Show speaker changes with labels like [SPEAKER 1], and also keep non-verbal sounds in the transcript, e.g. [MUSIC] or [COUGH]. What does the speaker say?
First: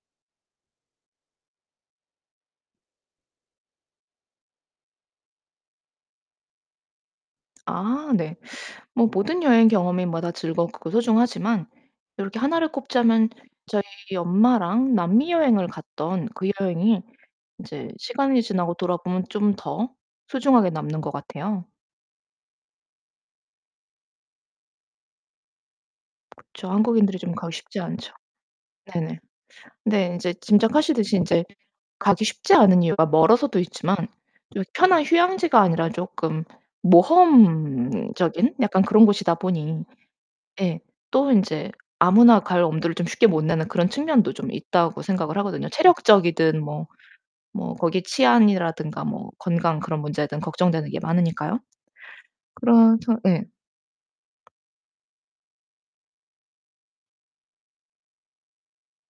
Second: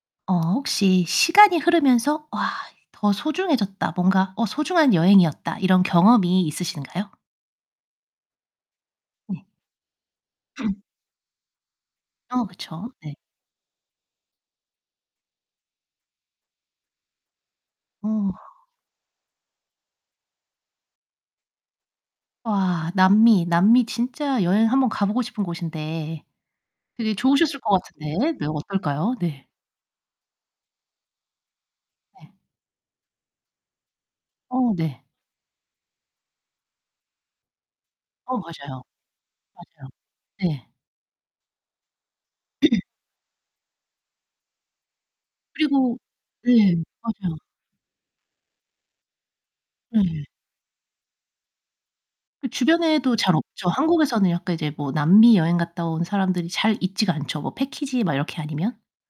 [SPEAKER 1] 어 혹시 시간이 흐르면서 '와. 더 소중해졌다. 뭔가 어 소중한 여행이었다.' 이런 경험이 있으신가요?
[SPEAKER 2] 아. 네. 뭐 모든
[SPEAKER 1] 네.
[SPEAKER 2] 여행 경험마다
[SPEAKER 1] [CLEARS THROAT]
[SPEAKER 2] 즐겁고 소중하지만 요렇게
[SPEAKER 1] 어
[SPEAKER 2] 1 를
[SPEAKER 1] 그쵸. 네.
[SPEAKER 2] 꼽자면 저희 엄마랑 남미 여행을 갔던 그 여행이 인제
[SPEAKER 1] 어.
[SPEAKER 2] 시간이 지나고 돌아보면 좀 더 소중하게 남는 것 같아요.
[SPEAKER 1] 와. 남미. 남미 진짜 여행 한번 가 보고 싶은 곳인데.
[SPEAKER 2] 그쵸.
[SPEAKER 1] 되게
[SPEAKER 2] 한국인들이 좀 가기
[SPEAKER 1] 좋으셨을
[SPEAKER 2] 쉽지
[SPEAKER 1] 것
[SPEAKER 2] 않죠.
[SPEAKER 1] 같은데. 네, 어떨까요?
[SPEAKER 2] 네네.
[SPEAKER 1] 네.
[SPEAKER 2] 근데 인제 짐작하시듯이 인제 가기
[SPEAKER 1] 네.
[SPEAKER 2] 쉽지 않은 이유가 멀어서도 있지만 요
[SPEAKER 1] 어 네.
[SPEAKER 2] 편한 휴양지가 아니라 쪼끔
[SPEAKER 1] 어
[SPEAKER 2] 모험적인 약간
[SPEAKER 1] 맞아요.
[SPEAKER 2] 그런 곳이다 보니
[SPEAKER 1] 맞아요. 네.
[SPEAKER 2] 예 또 인제 아무나 갈
[SPEAKER 1] [CLEARS THROAT]
[SPEAKER 2] 엄두를 좀 쉽게 못 내는 그런 측면도 좀 있다고 생각을 하거든요.
[SPEAKER 1] 그리고
[SPEAKER 2] 체력적이든
[SPEAKER 1] 네.
[SPEAKER 2] 뭐
[SPEAKER 1] 맞아요.
[SPEAKER 2] 뭐 거기 치안이라든가 뭐 건강 그런
[SPEAKER 1] 네.
[SPEAKER 2] 문제든 걱정되는 게 많으니까요.
[SPEAKER 1] 그
[SPEAKER 2] 그래서
[SPEAKER 1] 주변에도 잘
[SPEAKER 2] 예.
[SPEAKER 1] 없죠. 한국에서는 약간 이제 뭐 남미 여행 갔다 온 사람들이 잘 있지가 않죠, 뭐 패키지 막 이렇게 아니면.